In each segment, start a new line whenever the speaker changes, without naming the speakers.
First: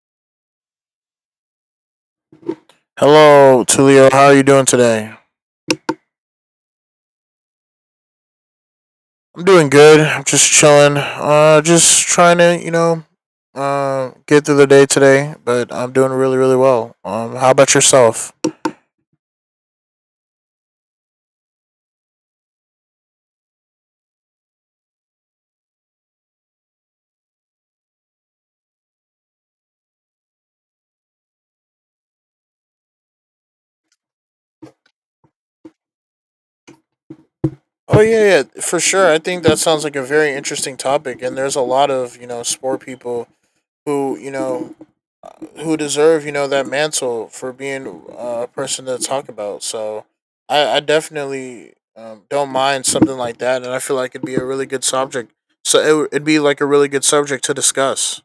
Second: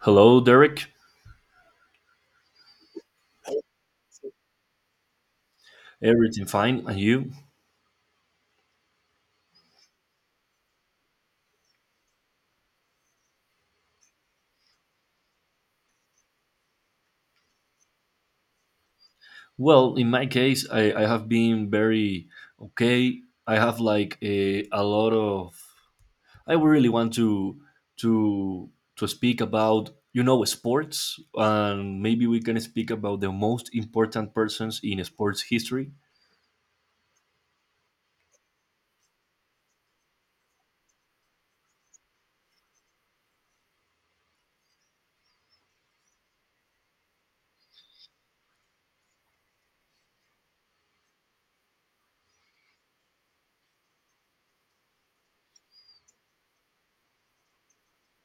Hello, Derek.
Hello, Tulio. How are you doing today?
Everything fine? And you?
I'm doing good. I'm just chilling. Just trying to, you know, get through the day today. But I'm doing really, really well. How about yourself?
Well, in my case, I have been very okay. I have like a lot of. I really want to to to speak about sports, and maybe we can speak about the most important persons in sports history.
Oh yeah, yeah, for sure. I think that sounds like a very interesting topic, and there's a lot of you know sport people who who deserve you know that mantle for being a person to talk about. So I definitely don't mind something like that, and I feel like it'd be a really good subject. So it'd be like a really good subject to discuss.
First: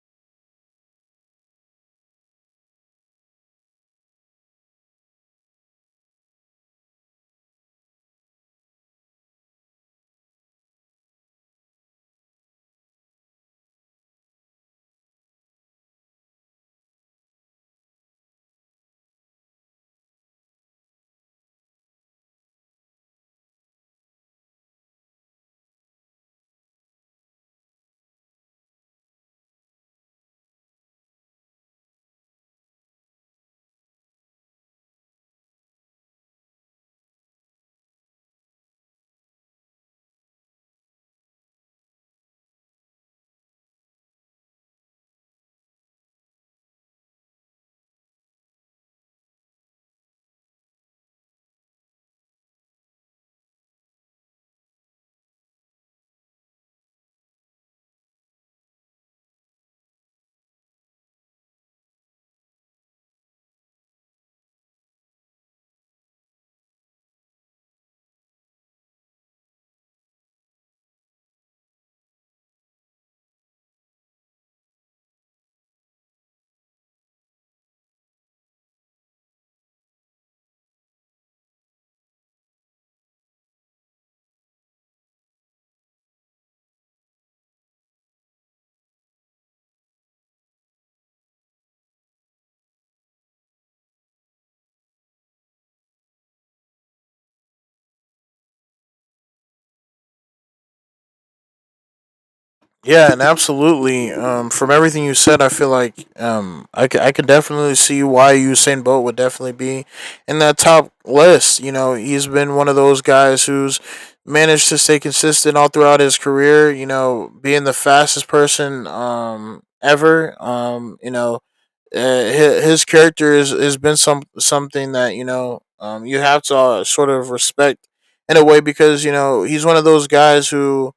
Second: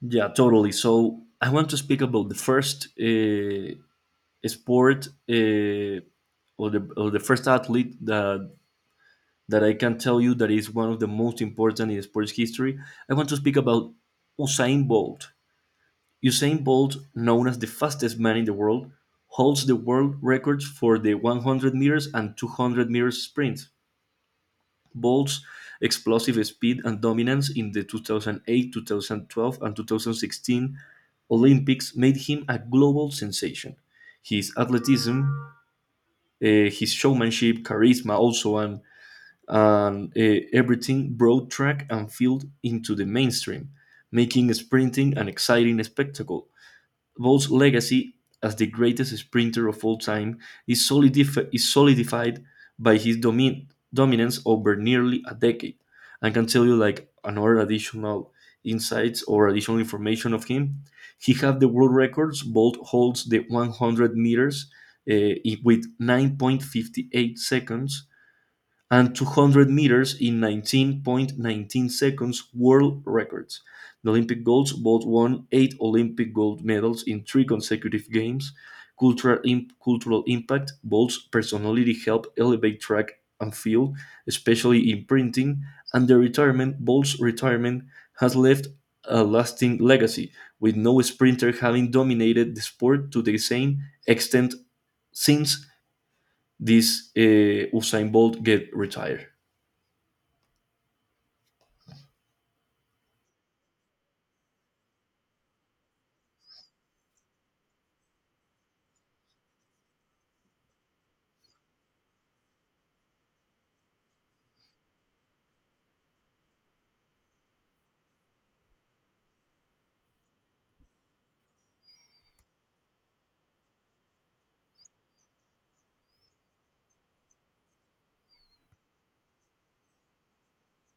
Yeah, totally. So I want to speak about the first sport or the first athlete that I can tell you that is one of the most important in sports history. I want to speak about Usain Bolt. Usain Bolt, known as the fastest man in the world, holds the world records for the 100 meters and 200 meters sprint. Bolt's explosive speed and dominance in the 2008, 2012, and 2016 Olympics made him a global sensation. His athleticism, his showmanship, charisma, also, and everything brought track and field into the mainstream, making sprinting an exciting spectacle. Bolt's legacy as the greatest sprinter of all time is solidified by his dominance over nearly a decade. I can tell you like another additional insights or additional information of him. He had the world records. Bolt holds the 100 meters eh, with 9.58 seconds and 200 meters in 19.19 seconds world records. The Olympic goals both won eight Olympic gold medals in three consecutive games. Cultural impact, Bolt's personality helped elevate track and field, especially in printing, and the retirement, Bolt's retirement has left a lasting legacy, with no sprinter having dominated the sport to the same extent since this Usain Bolt get retired.
Yeah, and absolutely. From everything you said, I feel like I could definitely see why Usain Bolt would definitely be in that top list. You know, he's been one of those guys who's managed to stay consistent all throughout his career. You know, being the fastest person ever. You know, his character is has been something that you know you have to sort of respect in a way because you know he's one of those guys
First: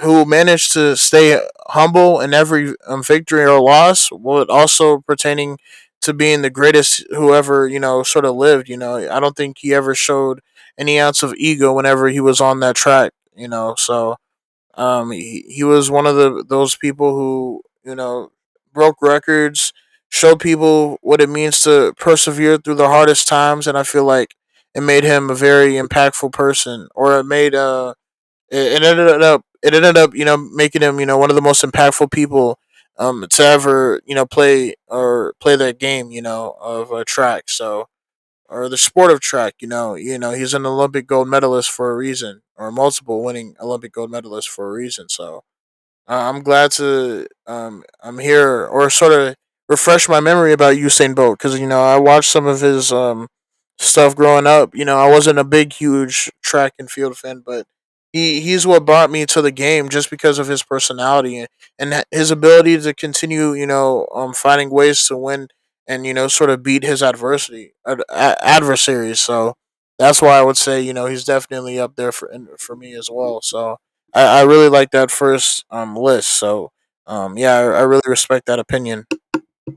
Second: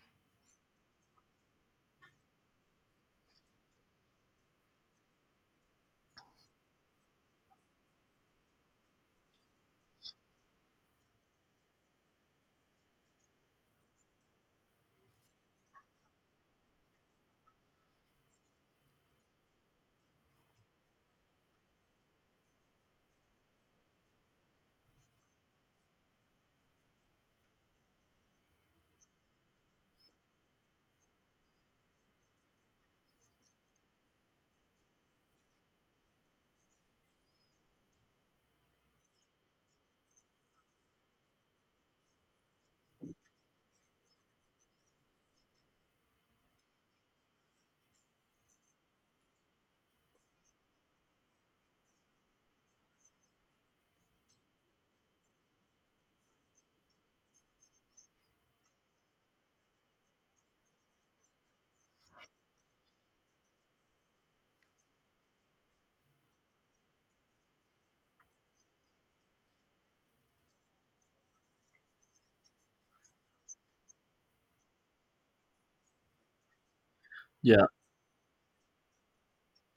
who managed to stay humble in every victory or loss, while also pertaining to being the greatest whoever you know sort of lived. You know, I don't think he ever showed any ounce of ego whenever he was on that track. You know, so he was one of the those people who you know broke records, showed people what it means to persevere through the hardest times, and I feel like it made him a very impactful person, or it made it, it ended up you know making him you know one of the most impactful people to ever you know play or play that game you know of track, so or the sport of track you know he's an Olympic gold medalist for a reason or multiple winning Olympic gold medalist for a reason, so I'm glad to I'm here or sort of refresh my memory about Usain Bolt because you know I watched some of his stuff growing up. You know I wasn't a big huge track and field fan, but he's what brought me to the game just because of his personality, and his ability to continue you know finding ways to win and you know sort of beat his adversaries. So that's why I would say you know he's definitely up there for me as well. So I really like that first list. So yeah, I,
Yeah,
I really respect that opinion.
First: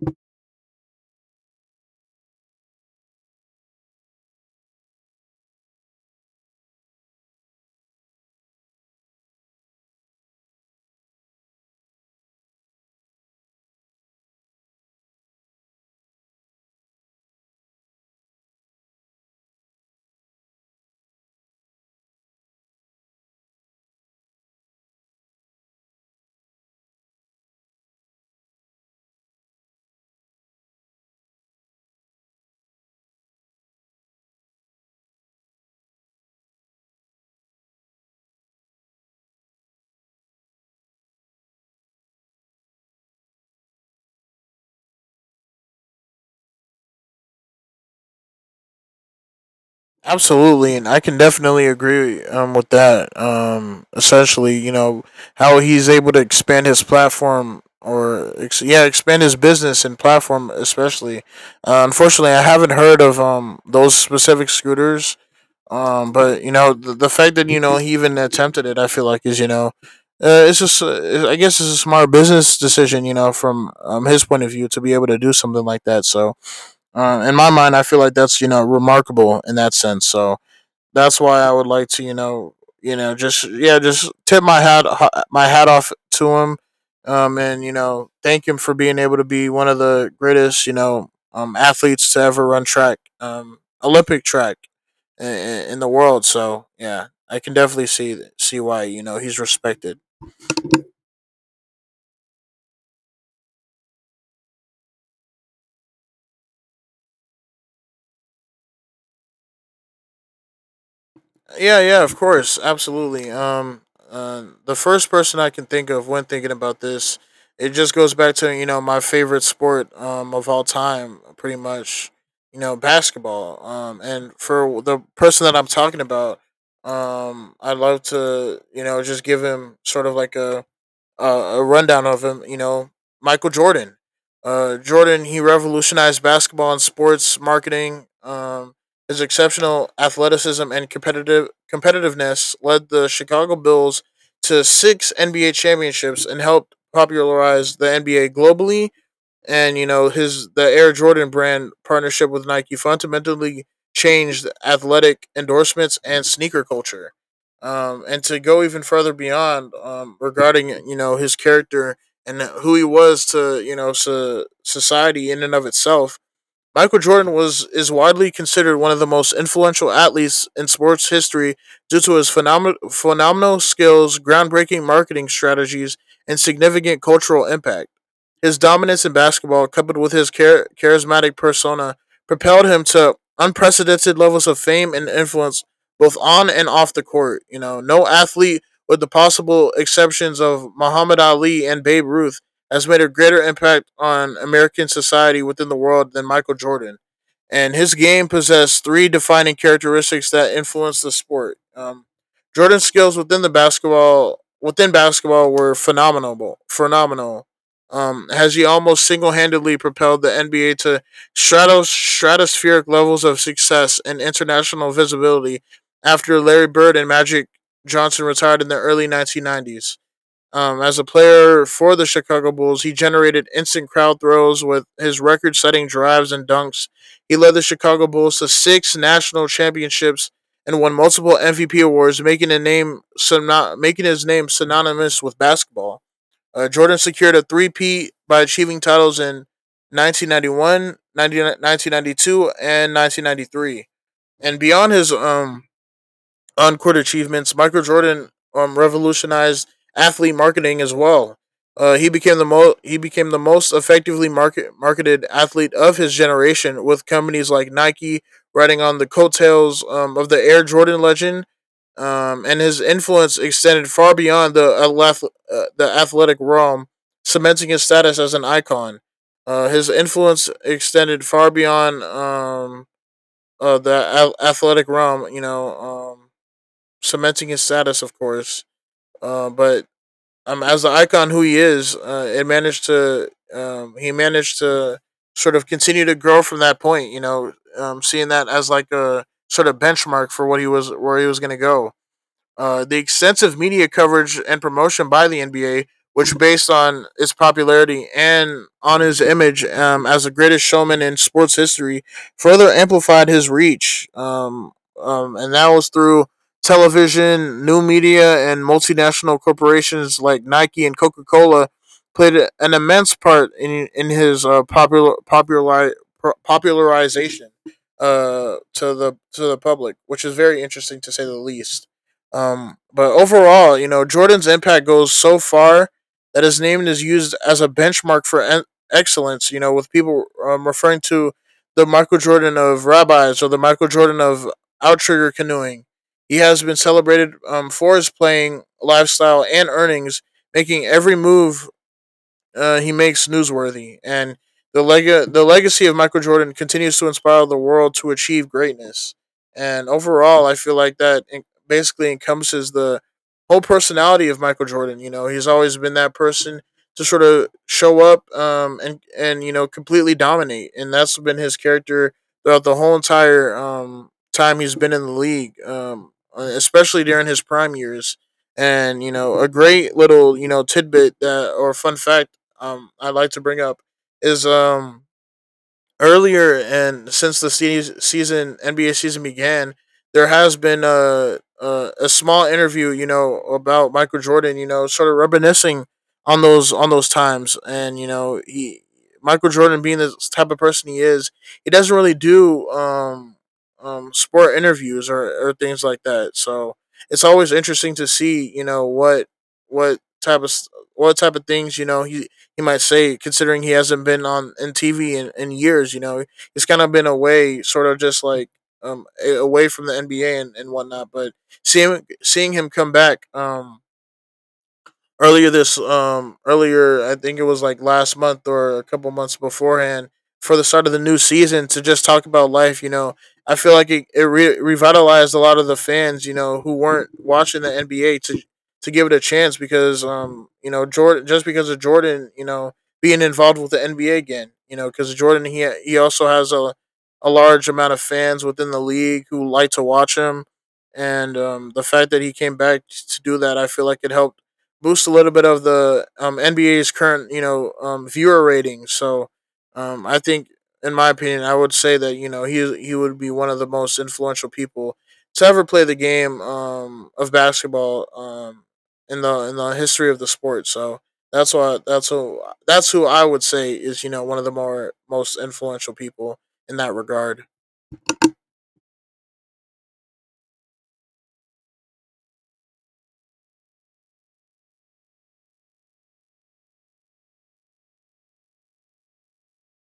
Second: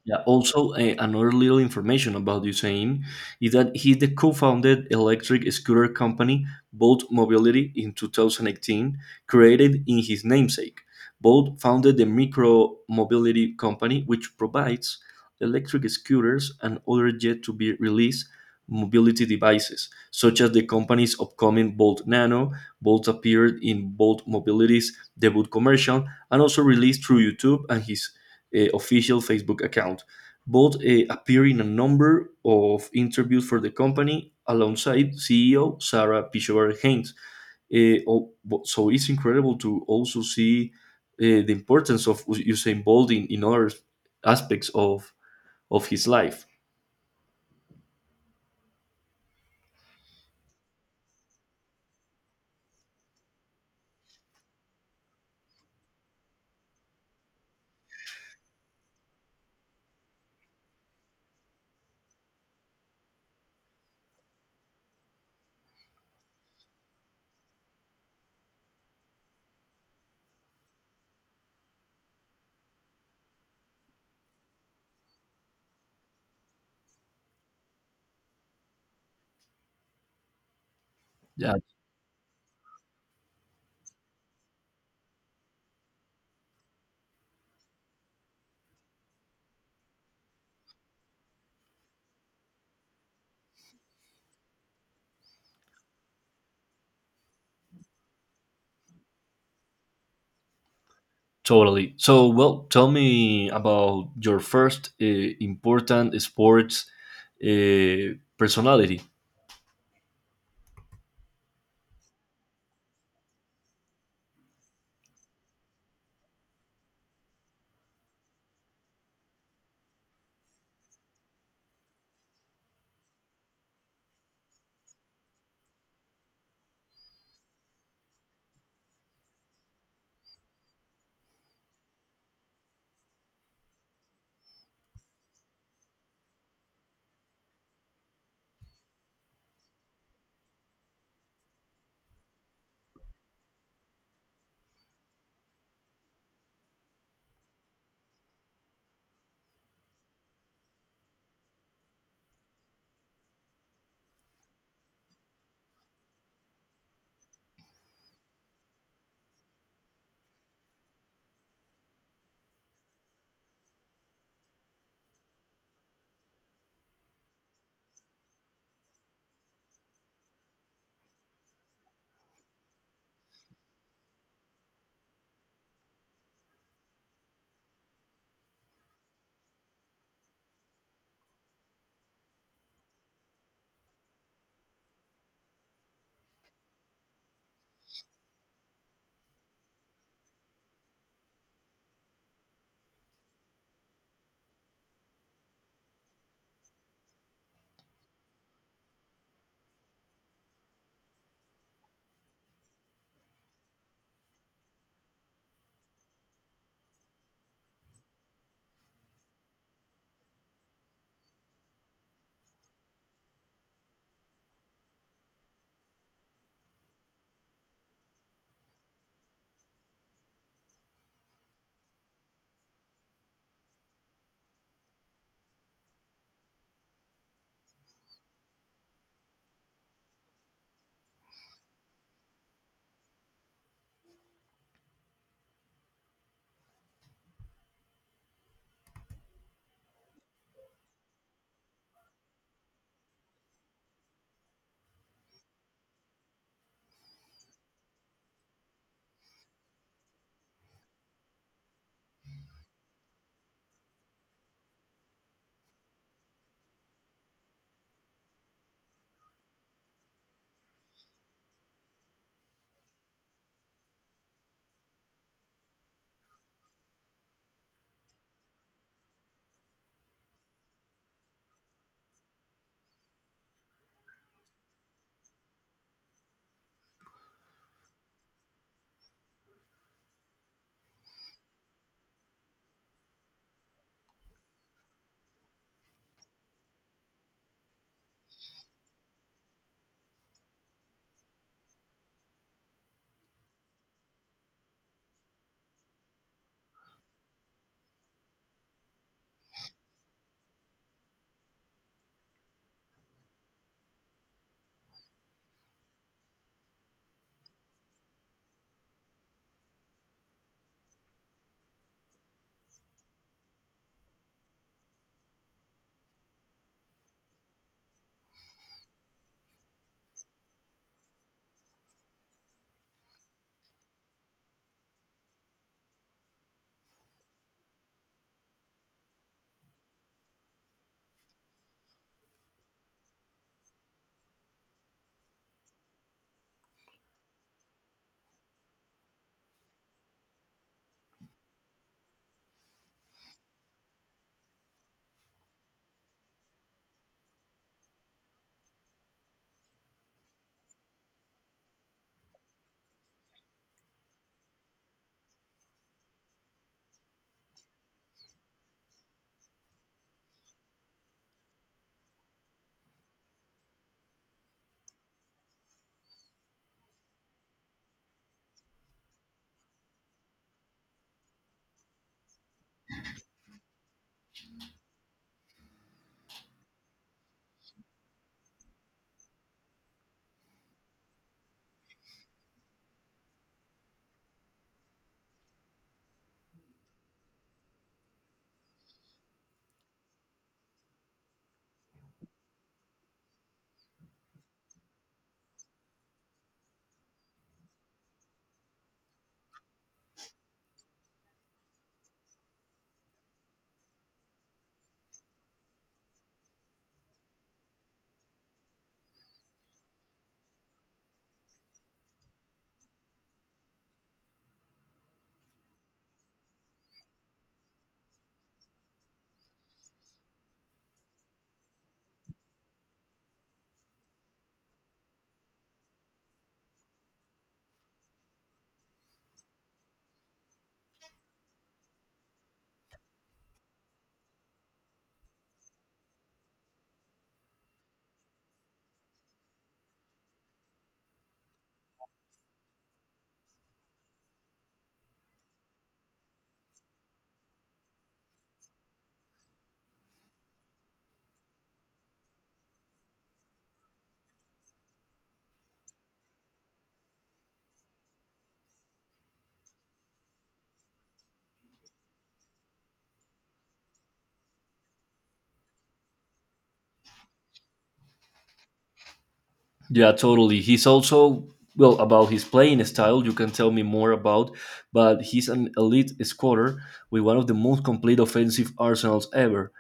yeah. Also, another little information about Usain is that he the co-founded electric scooter company Bolt Mobility in 2018, created in his namesake. Bolt founded the micro mobility company, which provides electric scooters and other yet to be released mobility devices, such as the company's upcoming Bolt Nano. Bolt appeared in Bolt Mobility's debut commercial and also released through YouTube and his official Facebook account, both appear in a number of interviews for the company alongside CEO Sarah Pichover Haynes. Uh, oh, so it's incredible to also see the importance of Usain Bolt in other aspects of his life.
Absolutely, and I can definitely agree with that. Essentially, you know how he's able to expand his platform yeah expand his business and platform, especially unfortunately I haven't heard of those specific scooters. But you know, the fact that you know he even attempted it, I feel like is you know, it's just I guess it's a smart business decision, you know, from his point of view to be able to do something like that. So, in my mind, I feel like that's you know remarkable in that sense. So, that's why I
Yeah,
would like to, you know, just yeah, just tip my hat off to him, and you know, thank him for being able to be one of the greatest, you know, athletes to ever run track, Olympic track, in, in the world. So yeah, I can definitely see why you know he's respected.
totally. So, well, tell me about your first important sports personality.
Yeah, yeah, of course, absolutely. The first person I can think of when thinking about this, it just goes back to you know my favorite sport of all time, pretty much, you know basketball. And for the person that I'm talking about, I'd love to you know just give him sort of like a rundown of him. You know, Michael Jordan. Jordan, he revolutionized basketball and sports marketing. His exceptional athleticism and competitiveness led the Chicago Bulls to six NBA championships and helped popularize the NBA globally, and you know his the Air Jordan brand partnership with Nike fundamentally changed athletic endorsements and sneaker culture. And to go even further beyond regarding you know his character and who he was to you know society in and of itself, Michael Jordan was is widely considered one of the most influential athletes in sports history due to his phenomenal skills, groundbreaking marketing strategies, and significant cultural impact. His dominance in basketball, coupled with his charismatic persona, propelled him to unprecedented levels of fame and influence both on and off the court. You know, no athlete, with the possible exceptions of Muhammad Ali and Babe Ruth, has made a greater impact on American society within the world than Michael Jordan. And his game possessed three defining characteristics that influenced the sport. Jordan's skills within basketball were phenomenal. Phenomenal, as he almost single-handedly propelled the NBA to stratospheric levels of success and international visibility after Larry Bird and Magic Johnson retired in the early 1990s. As a player for the Chicago Bulls, he generated instant crowd throws with his record setting drives and dunks. He led the Chicago Bulls to six national championships and won multiple MVP awards, making his name synonymous with basketball. Jordan secured a three-peat by achieving titles in 1991, 1992, and 1993. And beyond his on court achievements, Michael Jordan revolutionized athlete marketing as well. He became the most effectively marketed athlete of his generation, with companies like Nike riding on the coattails of the Air Jordan legend, and his influence extended far beyond the the athletic realm, cementing his status as an icon. His influence extended far beyond the athletic realm, you know, cementing his status, of course. But As the icon who he is, it managed to he managed to sort of continue to grow from that point. You know, seeing that as like a sort of benchmark for what he was where he was going to go. The extensive media coverage and promotion by the NBA, which based on its popularity and on his image as the greatest showman in sports history, further amplified his reach. And that was through television, new media, and multinational corporations like Nike and Coca Cola played an immense part in his popularization to the public, which is very interesting to say the least. But overall, you know, Jordan's impact goes so far that his name is used as a benchmark for excellence. You know, with people referring to the Michael Jordan of rabbis or the Michael Jordan of outrigger canoeing. He has been celebrated for his playing lifestyle and earnings, making every move he makes newsworthy, and the legacy of Michael Jordan continues to inspire the world to achieve greatness. And overall, I feel like that basically encompasses the whole personality of Michael Jordan. You know, he's always been that person to sort of show up and you know completely dominate, and that's been his character throughout the whole entire time he's been in the league, especially during his prime years. And you know, a great little you know tidbit that or fun fact I'd like to bring up is earlier and since the season NBA season began, there has been a, a small interview, you know, about Michael Jordan, you know, sort of reminiscing on those times, and you know, he Michael Jordan being the type of person he is, he doesn't really do sport interviews, or things like that. So it's always interesting to see, you know, what type of things you know he might say, considering he hasn't been on in TV in years. You know, he's kind of been away, sort of just like um away from the NBA, and whatnot. But seeing him come back, earlier this earlier I think it was like last month or a couple months beforehand for the start of the new season to just talk about life. You know, I feel like it revitalized a lot of the fans. You know, who weren't watching the NBA to give it a chance because you know Jordan, just because of Jordan you know being involved with the NBA again. You know, because Jordan he also has a large amount of fans within the league who like to watch him. And the fact that he came back to do that, I feel like it helped boost a little bit of the NBA's current, you know, viewer ratings. So I think, in my opinion, I would say that he would be one of the most influential people to ever play the game of basketball in the history of the sport. So that's who I would say is one of the more most influential people in that regard.
Yeah, totally. He's also, well, about his playing style, you can tell me more about, but he's an elite scorer with one of the most complete offensive arsenals ever.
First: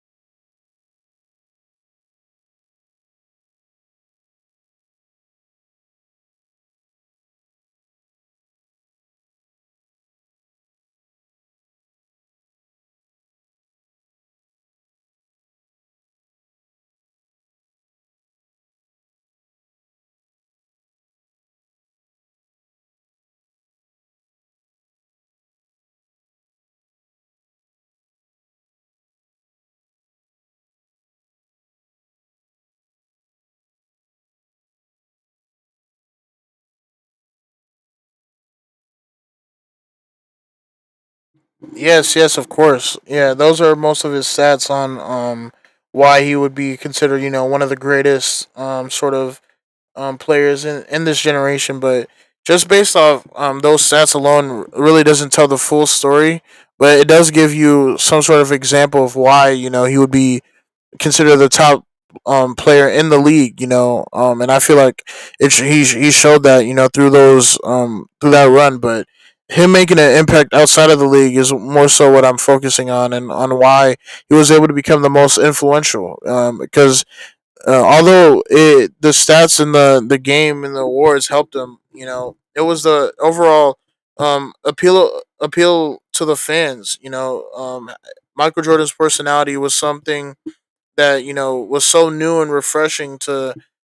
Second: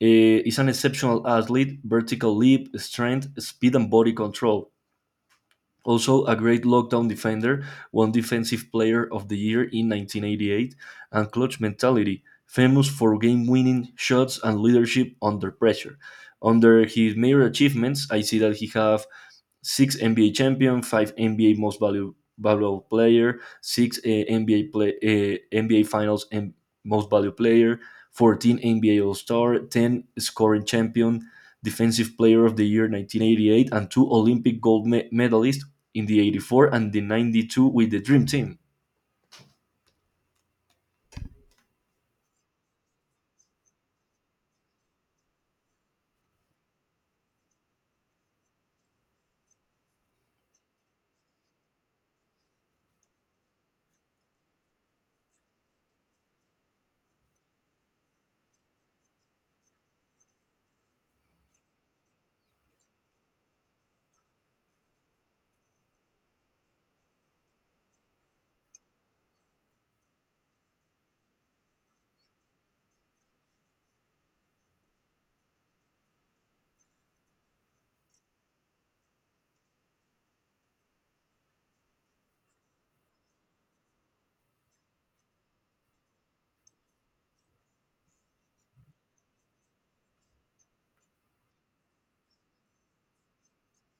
He's an exceptional athlete, vertical leap, strength, speed, and body control. Also, a great lockdown defender, won Defensive Player of the Year in 1988, and clutch mentality, famous for game winning shots and leadership under pressure. Under his major achievements, I see that he have six NBA champion, five NBA valuable player, NBA Finals and most valuable player, 14 NBA All Star, 10 scoring champion, defensive player of the year 1988, and two Olympic gold medalists in the 84 and the 92 with the Dream Team.
Yes, yes, of course. Yeah, those are most of his stats on why he would be considered, you know, one of the greatest sort of players in this generation, but just based off those stats alone really doesn't tell the full story, but it does give you some sort of example of why, you know, he would be considered the top player in the league, and I feel like he showed that, through those through that run. But him making an impact outside of the league is more so what I'm focusing on, and on why he was able to become the most influential. Because although the stats and the game and the awards helped him, you know, it was the overall appeal to the fans. Michael Jordan's personality was something that was so new and refreshing to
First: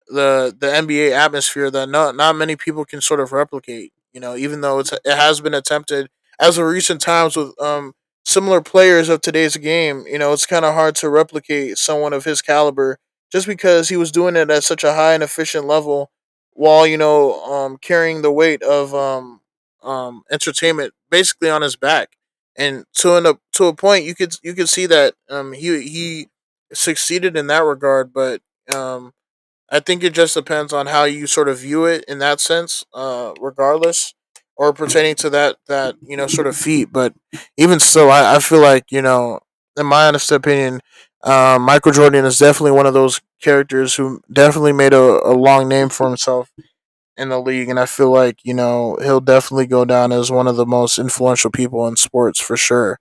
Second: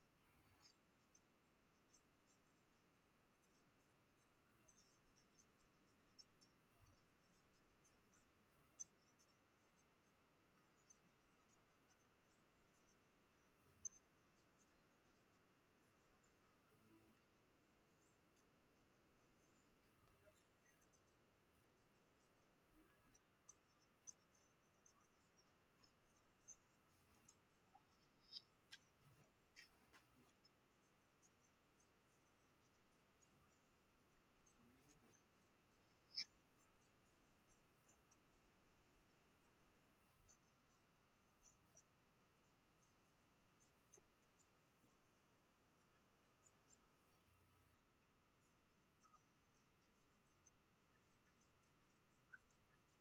the NBA atmosphere that not many people can sort of replicate. You know, even though it has been attempted as of recent times with similar players of today's game. You know, it's kind of hard to replicate someone of his caliber just because he was doing it at such a high and efficient level while carrying the weight of entertainment, basically, on his back. And to a point, you could see that he succeeded in that regard, but um I think it just depends on how you sort of view it in that sense, regardless, or pertaining to that sort of feat. But even so, I feel like in my honest opinion, Michael Jordan is definitely one of those characters who definitely made a long name for himself in the league, and I feel like he'll definitely go down as one of the most influential people in sports for sure.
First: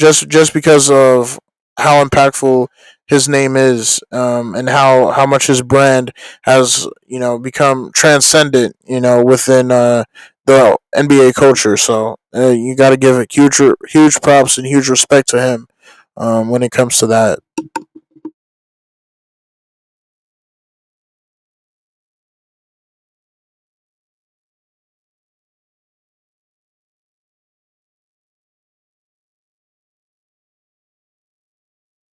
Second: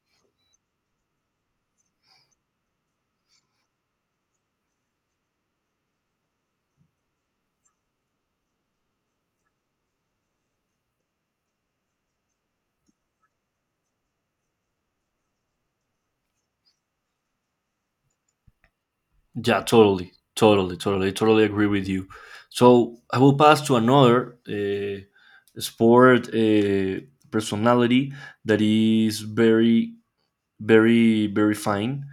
Just because of how impactful his name is, and how much his brand has become transcendent, within the NBA culture. So you got to give it huge props and huge respect to him when it comes to that.
Yeah, totally, agree with you. So I will pass to another sport personality that is very fine.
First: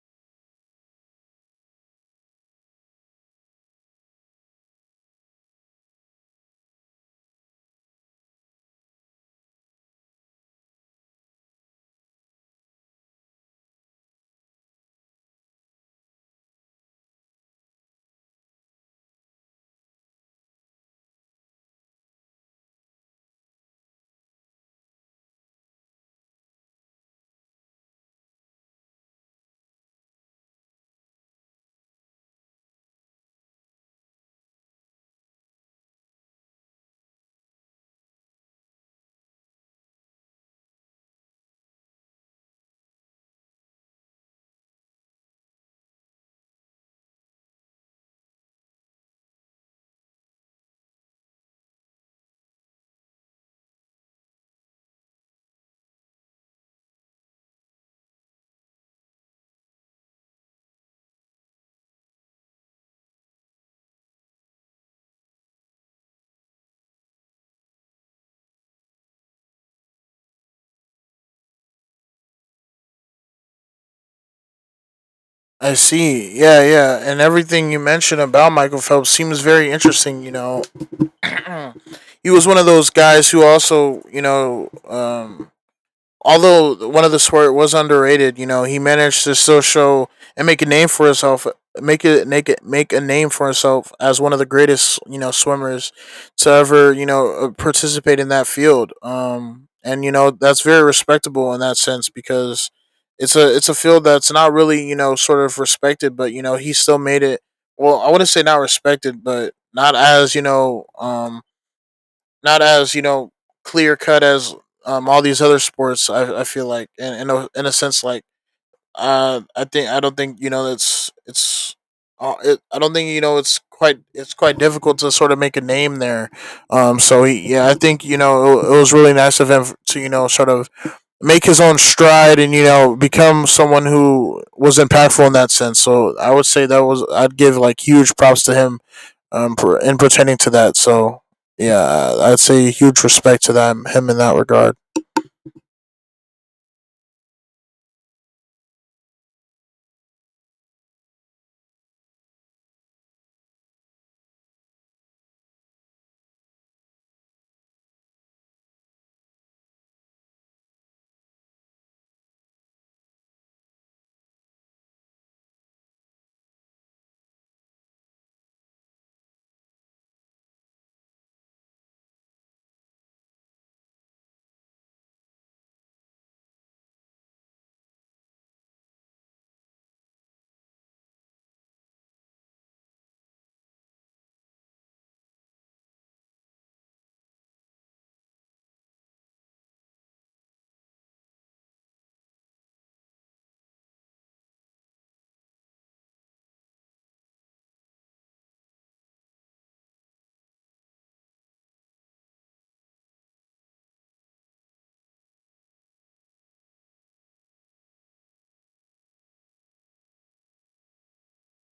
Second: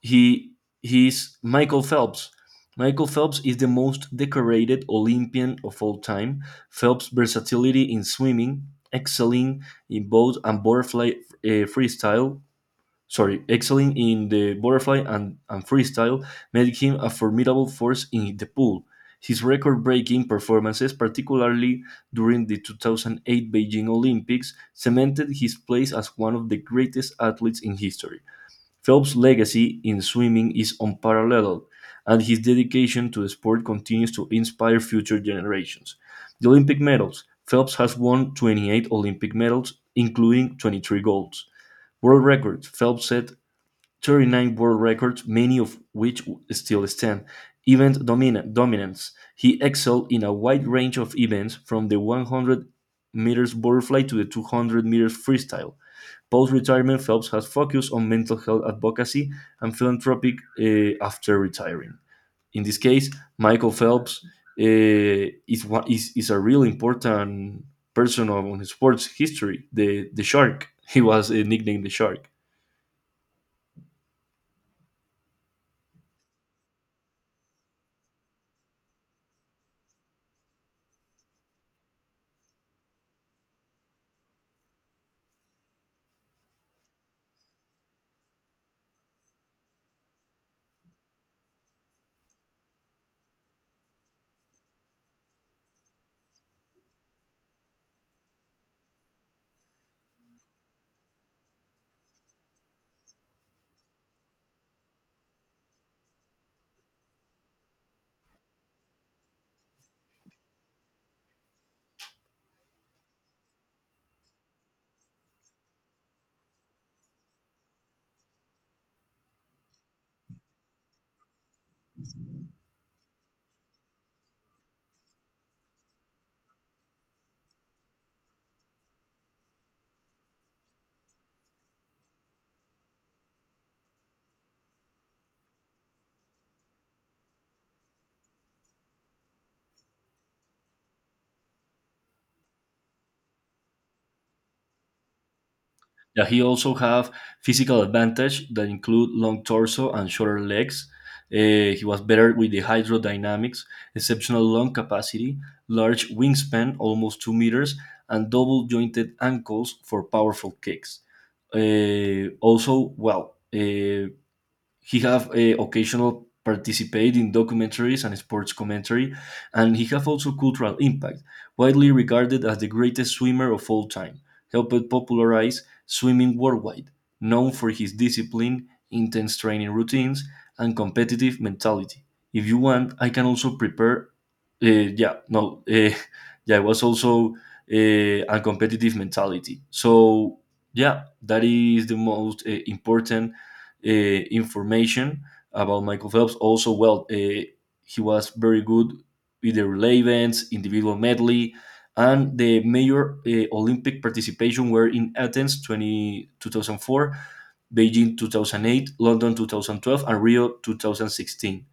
He he's Michael Phelps. Michael Phelps is the most decorated Olympian of all time. Phelps' versatility in swimming, excelling in both and butterfly uh, freestyle, excelling in the butterfly and freestyle, made him a formidable force in the pool. His record breaking performances, particularly during the 2008 Beijing Olympics, cemented his place as one of the greatest athletes in history. Phelps' legacy in swimming is unparalleled, and his dedication to the sport continues to inspire future generations. The Olympic medals Phelps has won 28 Olympic medals, including 23 golds. World records Phelps set 39 world records, many of which still stand. Event dominance. He excelled in a wide range of events, from the 100 meters butterfly to the 200 meters freestyle. Post retirement, Phelps has focused on mental health advocacy and philanthropic after retiring. In this case, Michael Phelps is a real important person on sports history. The shark. He was nicknamed the shark.
I see. Yeah, yeah. And everything you mentioned about Michael Phelps seems very interesting, you know. He was one of those guys who also, although one of the swear was underrated, you know, he managed to still show and make a name for himself, make a name for himself as one of the greatest, you know, swimmers to ever, participate in that field. And that's very respectable in that sense because it's a field that's not really sort of respected, but he still made it. Well, I wouldn't say not respected, but not as not as clear cut as all these other sports. I feel like, and in a sense like I don't think you know that's it's. It, I don't think it's quite difficult to sort of make a name there, So yeah, I think it was really nice of him to sort of make his own stride and become someone who was impactful in that sense. So I would say that was I'd give like huge props to him in pertaining to that. So yeah, I'd say huge respect to him in that regard.
Yeah, he also have physical advantage that include long torso and shorter legs. He was better with the hydrodynamics, exceptional lung capacity, large wingspan, almost 2 meters, and double jointed ankles for powerful kicks. Also, well, he have occasional participate in documentaries and sports commentary, and he have also cultural impact, widely regarded as the greatest swimmer of all time, helped popularize swimming worldwide, known for his discipline, intense training routines, and competitive mentality. If you want, I can also prepare. Yeah, no, yeah, it was also uh, a competitive mentality. So yeah, that is the most important uh, information about Michael Phelps. Also, well, he was very good with the relay events, individual medley, and the major Olympic participation were in Athens 2004, Beijing 2008, London 2012, and Rio 2016.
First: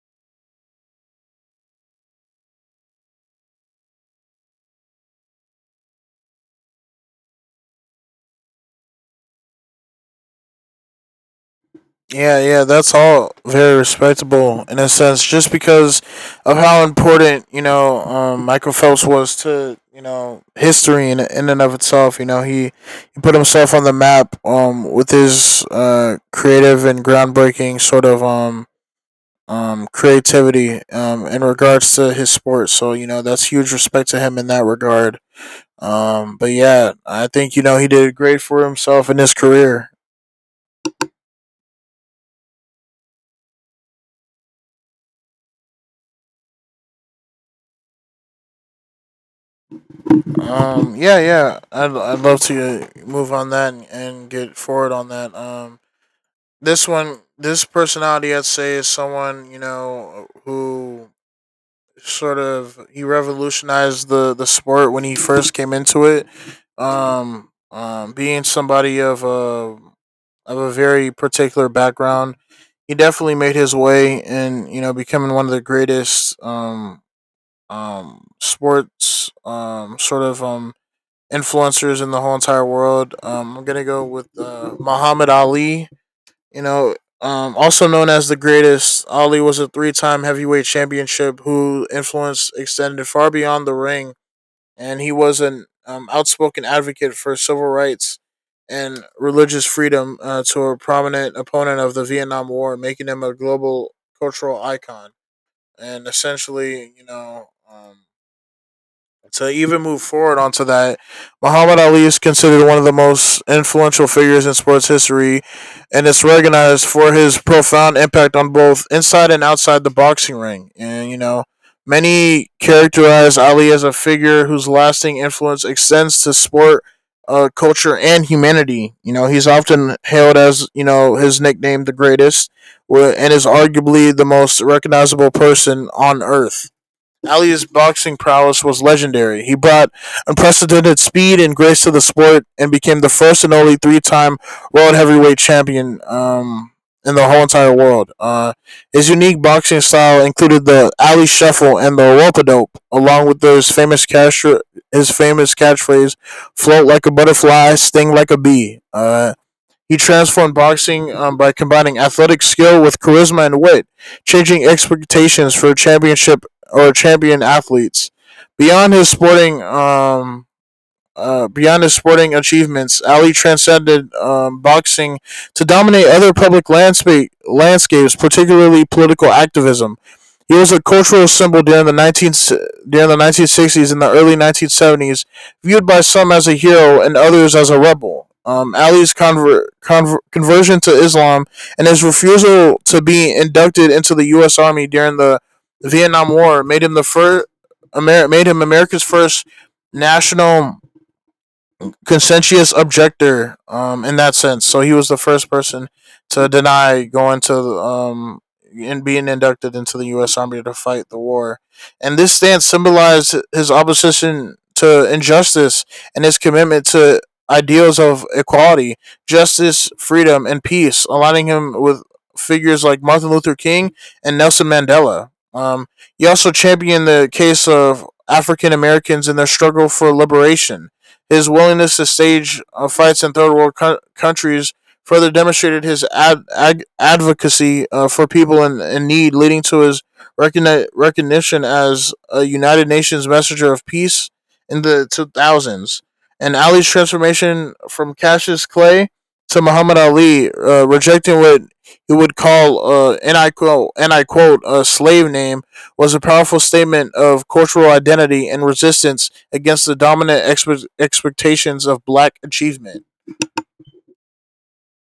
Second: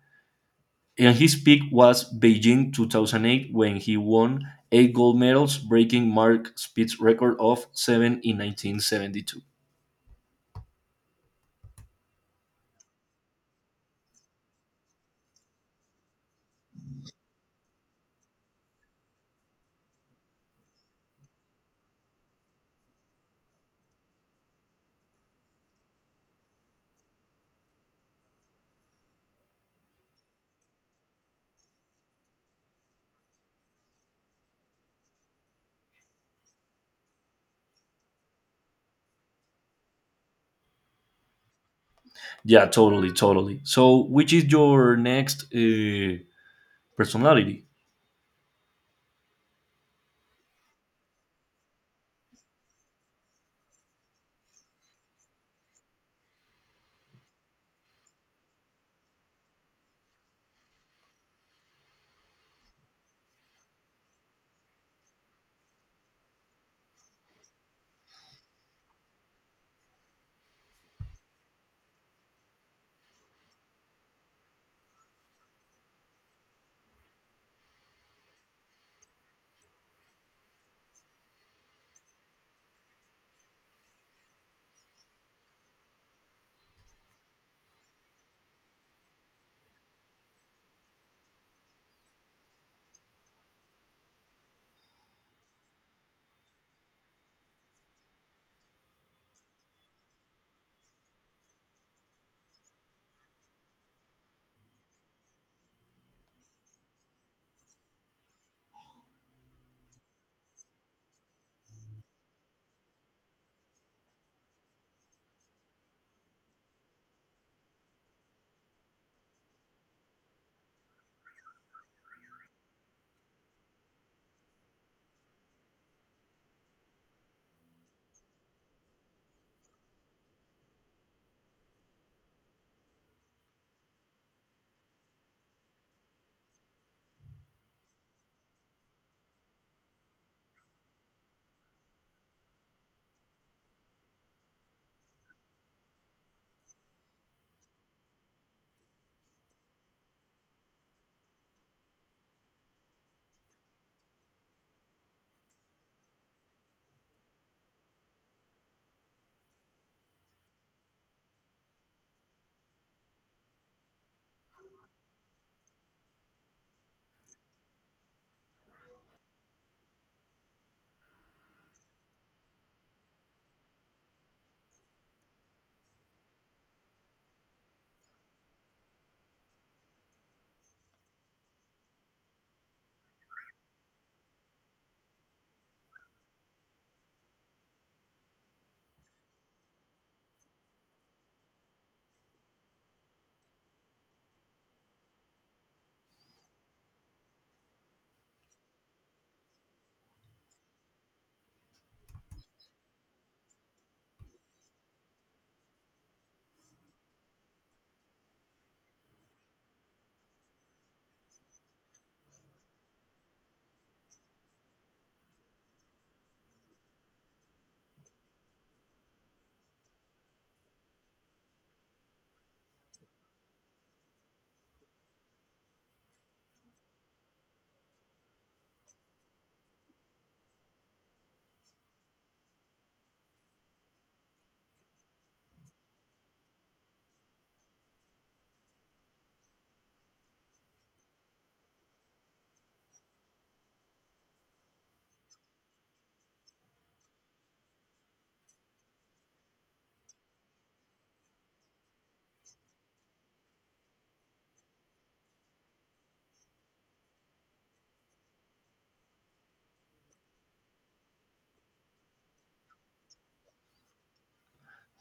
And his peak was Beijing 2008 when he won eight gold medals, breaking Mark Spitz's record of seven in 1972.
Yeah, yeah, that's all very respectable in a sense, just because of how important Michael Phelps was to history in and of itself. You know, he put himself on the map with his creative and groundbreaking sort of creativity in regards to his sport. So you know, that's huge respect to him in that regard. But yeah, I think he did great for himself in his career.
Yeah, totally, totally. So, which is your next personality?
Yeah. I'd love to move on that, and get forward on that. This one, this personality, I'd say, is someone who he revolutionized the sport when he first came into it. Being somebody of a very particular background, he definitely made his way in. Becoming one of the greatest sports influencers in the whole entire world. I'm gonna go with Muhammad Ali. You know, also known as the greatest, Ali was a three-time heavyweight championship who influence extended far beyond the ring, and he was an outspoken advocate for civil rights and religious freedom, to a prominent opponent of the Vietnam War, making him a global cultural icon. And essentially, to even move forward onto that, Muhammad Ali is considered one of the most influential figures in sports history and is recognized for his profound impact on both inside and outside the boxing ring. And, you know, many characterize Ali as a figure whose lasting influence extends to sport, culture, and humanity. You know, he's often hailed as, you know, his nickname, the greatest, and is arguably the most recognizable person on earth. Ali's boxing prowess was legendary. He brought unprecedented speed and grace to the sport and became the first and only three-time world heavyweight champion in the whole entire world. His unique boxing style included the Ali Shuffle and the rope a dope, along with his his famous catchphrase, "Float like a butterfly, sting like a bee." He transformed boxing by combining athletic skill with charisma and wit, changing expectations for champion athletes. Beyond his sporting um, Beyond his sporting achievements, Ali transcended boxing to dominate other public landscapes, particularly political activism. He was a cultural symbol during the 19, during the 1960s and the early 1970s, viewed by some as a hero and others as a rebel. Ali's conversion to Islam and his refusal to be inducted into the U.S. Army during the Vietnam War made him the first. Made him America's first national conscientious objector, in that sense. So he was the first person to deny going to and being inducted into the U.S. Army to fight the war. And this stance symbolized his opposition to injustice and his commitment to ideals of equality, justice, freedom, and peace, aligning him with figures like Martin Luther King and Nelson Mandela. He also championed the case of African Americans in their struggle for liberation. His willingness to stage fights in third world countries further demonstrated his advocacy for people in need, leading to his recognition as a United Nations messenger of peace in the 2000s. And Ali's transformation from Cassius Clay to Muhammad Ali, rejecting what he would call, and I quote, a slave name, was a powerful statement of cultural identity and resistance against the dominant expectations of black achievement.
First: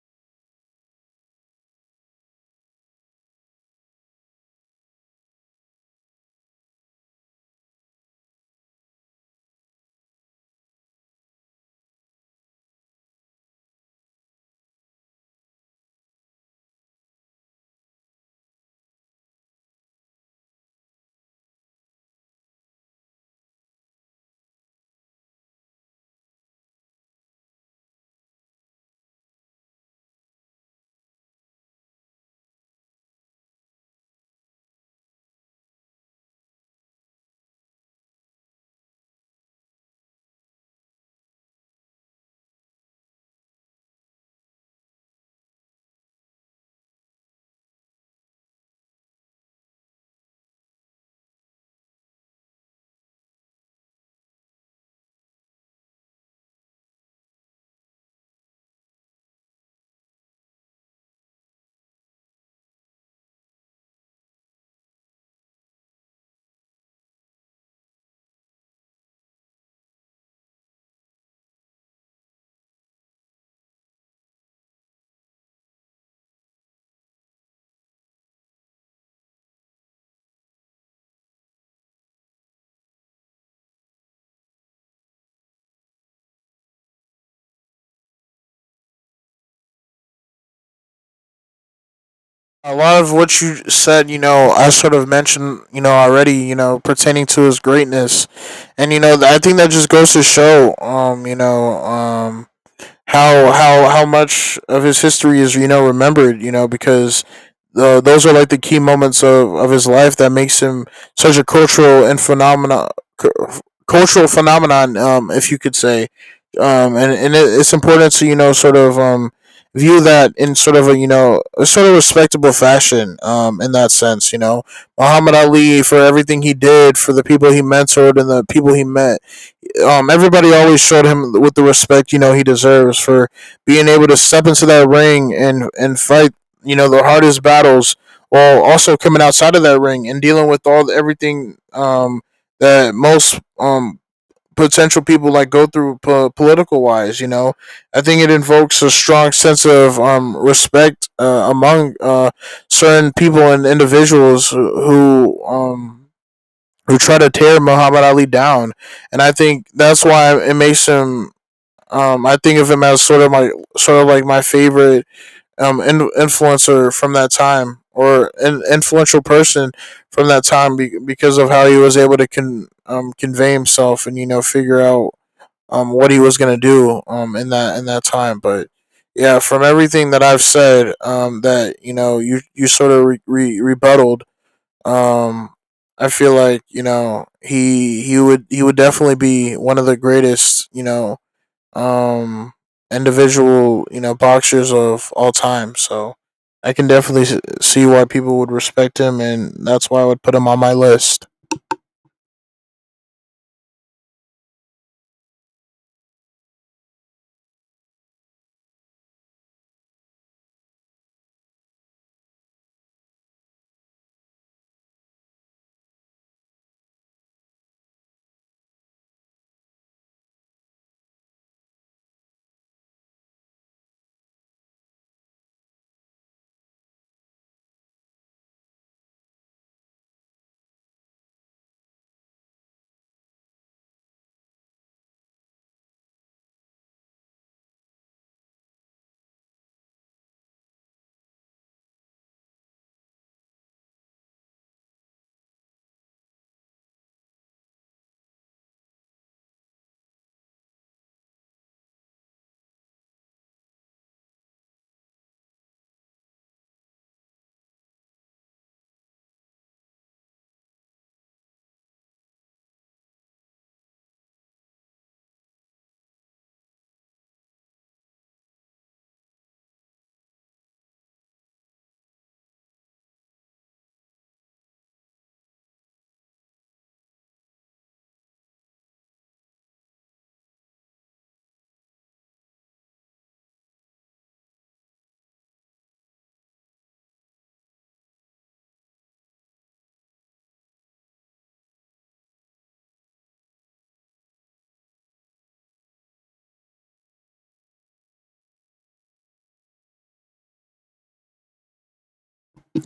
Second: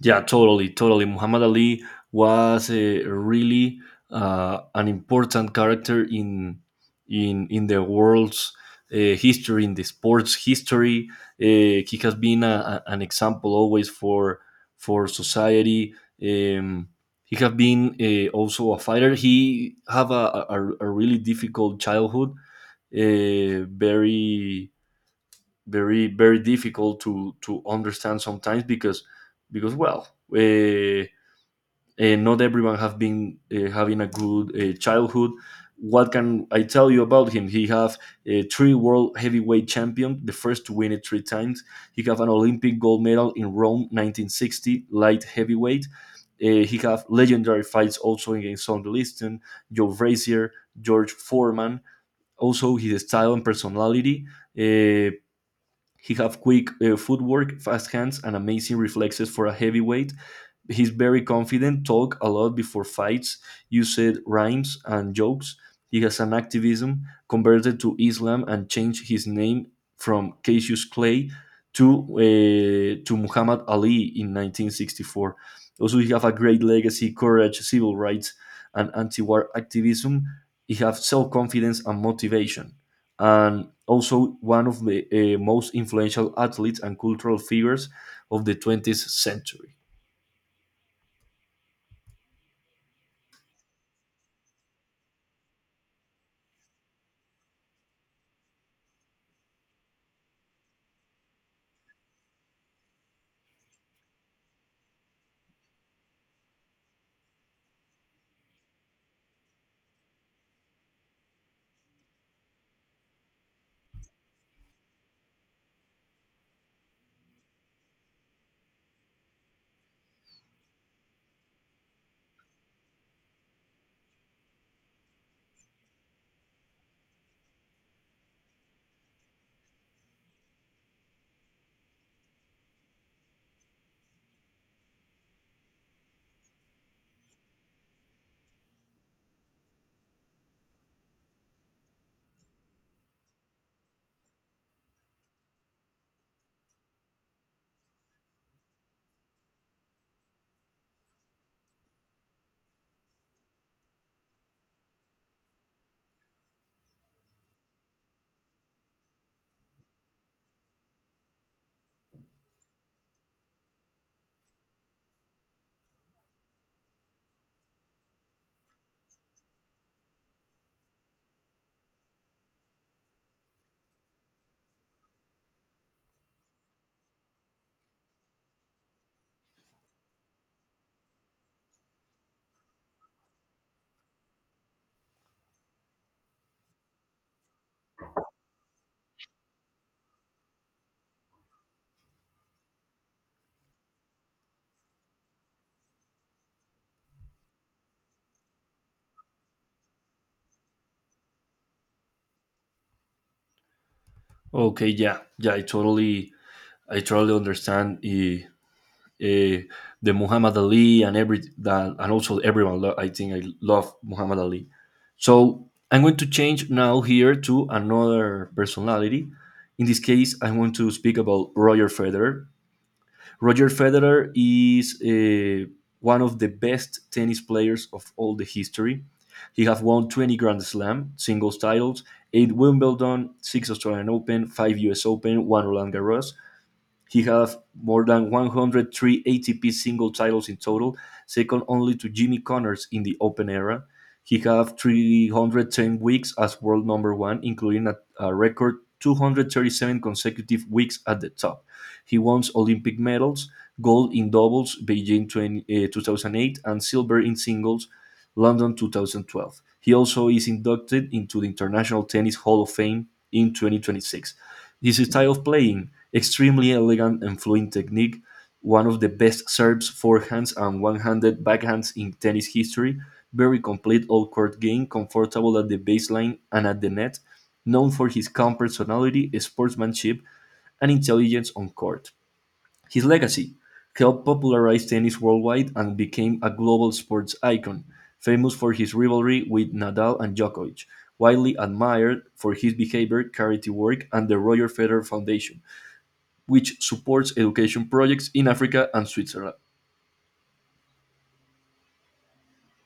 Yeah, totally, totally. Muhammad Ali was a really an important character in the world's history, in the sports history. He has been an example always for society. Um, he has been also a fighter. He have a really difficult childhood. Uh, very very difficult to understand sometimes because well uh, not everyone have been having a good childhood. What can I tell you about him? He have a three world heavyweight champion, the first to win it three times. He have an Olympic gold medal in Rome 1960, light heavyweight. He have legendary fights also against Sonny Liston, Joe Frazier, George Foreman. Also, his style and personality, uh, he have quick footwork, fast hands, and amazing reflexes for a heavyweight. He's very confident, talk a lot before fights, uses rhymes and jokes. He has an activism, converted to Islam and changed his name from Cassius Clay to Muhammad Ali in 1964. Also, he have a great legacy, courage, civil rights, and anti-war activism. He have self-confidence and motivation and also one of the most influential athletes and cultural figures of the 20th century.
A lot of what you said, you know, I sort of mentioned, you know, already, you know, pertaining to his greatness, and you know, I think that just goes to show, how much of his history is remembered. You know, because those are like the key moments of his life that makes him such a cultural and phenomena cultural phenomenon, if you could say. And it's important to sort of view that in sort of a you know a sort of respectable fashion. In that sense, you know, Muhammad Ali, for everything he did for the people he mentored and the people he met, everybody always showed him with the respect you know he deserves for being able to step into that ring and fight you know the hardest battles, while also coming outside of that ring and dealing with all everything that most potential people like go through political wise. You know, I think it invokes a strong sense of respect among certain people and individuals who, um, who try to tear Muhammad Ali down, and I think that's why it makes him. I think of him as sort of my sort of like my favorite influencer from that time, or an influential person from that time, because of how he was able to convey himself and you know figure out what he was gonna do in that time. But yeah, from everything that I've said, that you know you sort of rebutted, um, I feel like you know he would definitely be one of the greatest, you know, um individual, you know, boxers of all time. So I can definitely see why people would respect him, and that's why I would put him on my list.
Okay, yeah, yeah, I totally understand uh, the Muhammad Ali and every that, and also everyone. I think I love Muhammad Ali. So I'm going to change now here to another personality. In this case, I want to speak about Roger Federer. Roger Federer is one of the best tennis players of all the history. He has won 20 Grand Slam singles titles, 8 Wimbledon, 6 Australian Open, 5 US Open, 1 Roland Garros. He has more than 103 ATP single titles in total, second only to Jimmy Connors in the Open era. He had 310 weeks as world number one, including a record 237 consecutive weeks at the top. He won Olympic medals, gold in doubles, Beijing 2008, and silver in singles, London 2012. He also is inducted into the International Tennis Hall of Fame in 2026. His style of playing: extremely elegant and fluent technique, one of the best serves, forehands, and one handed backhands in tennis history. Very complete all court game, comfortable at the baseline and at the net. Known for his calm personality, sportsmanship, and intelligence on court. His legacy helped popularize tennis worldwide and became a global sports icon, famous for his rivalry with Nadal and Djokovic, widely admired for his behavior, charity work, and the Roger Federer Foundation, which supports education projects in Africa and Switzerland.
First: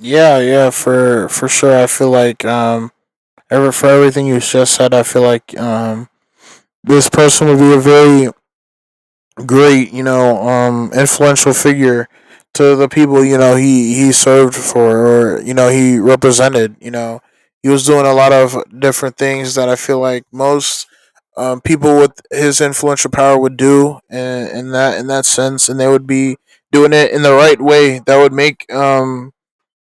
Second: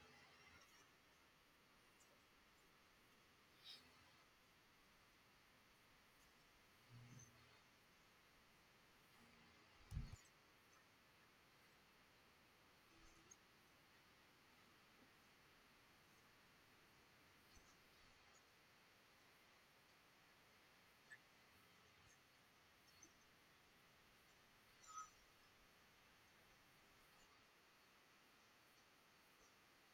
Yeah, yeah, for sure. I feel like ever for everything you just said, I feel like this person would be a very great, you know, influential figure to the people you know he served for or you know he represented. You know, he was doing a lot of different things that I feel like most people with his influential power would do in that sense, and they would be doing it in the right way. That would make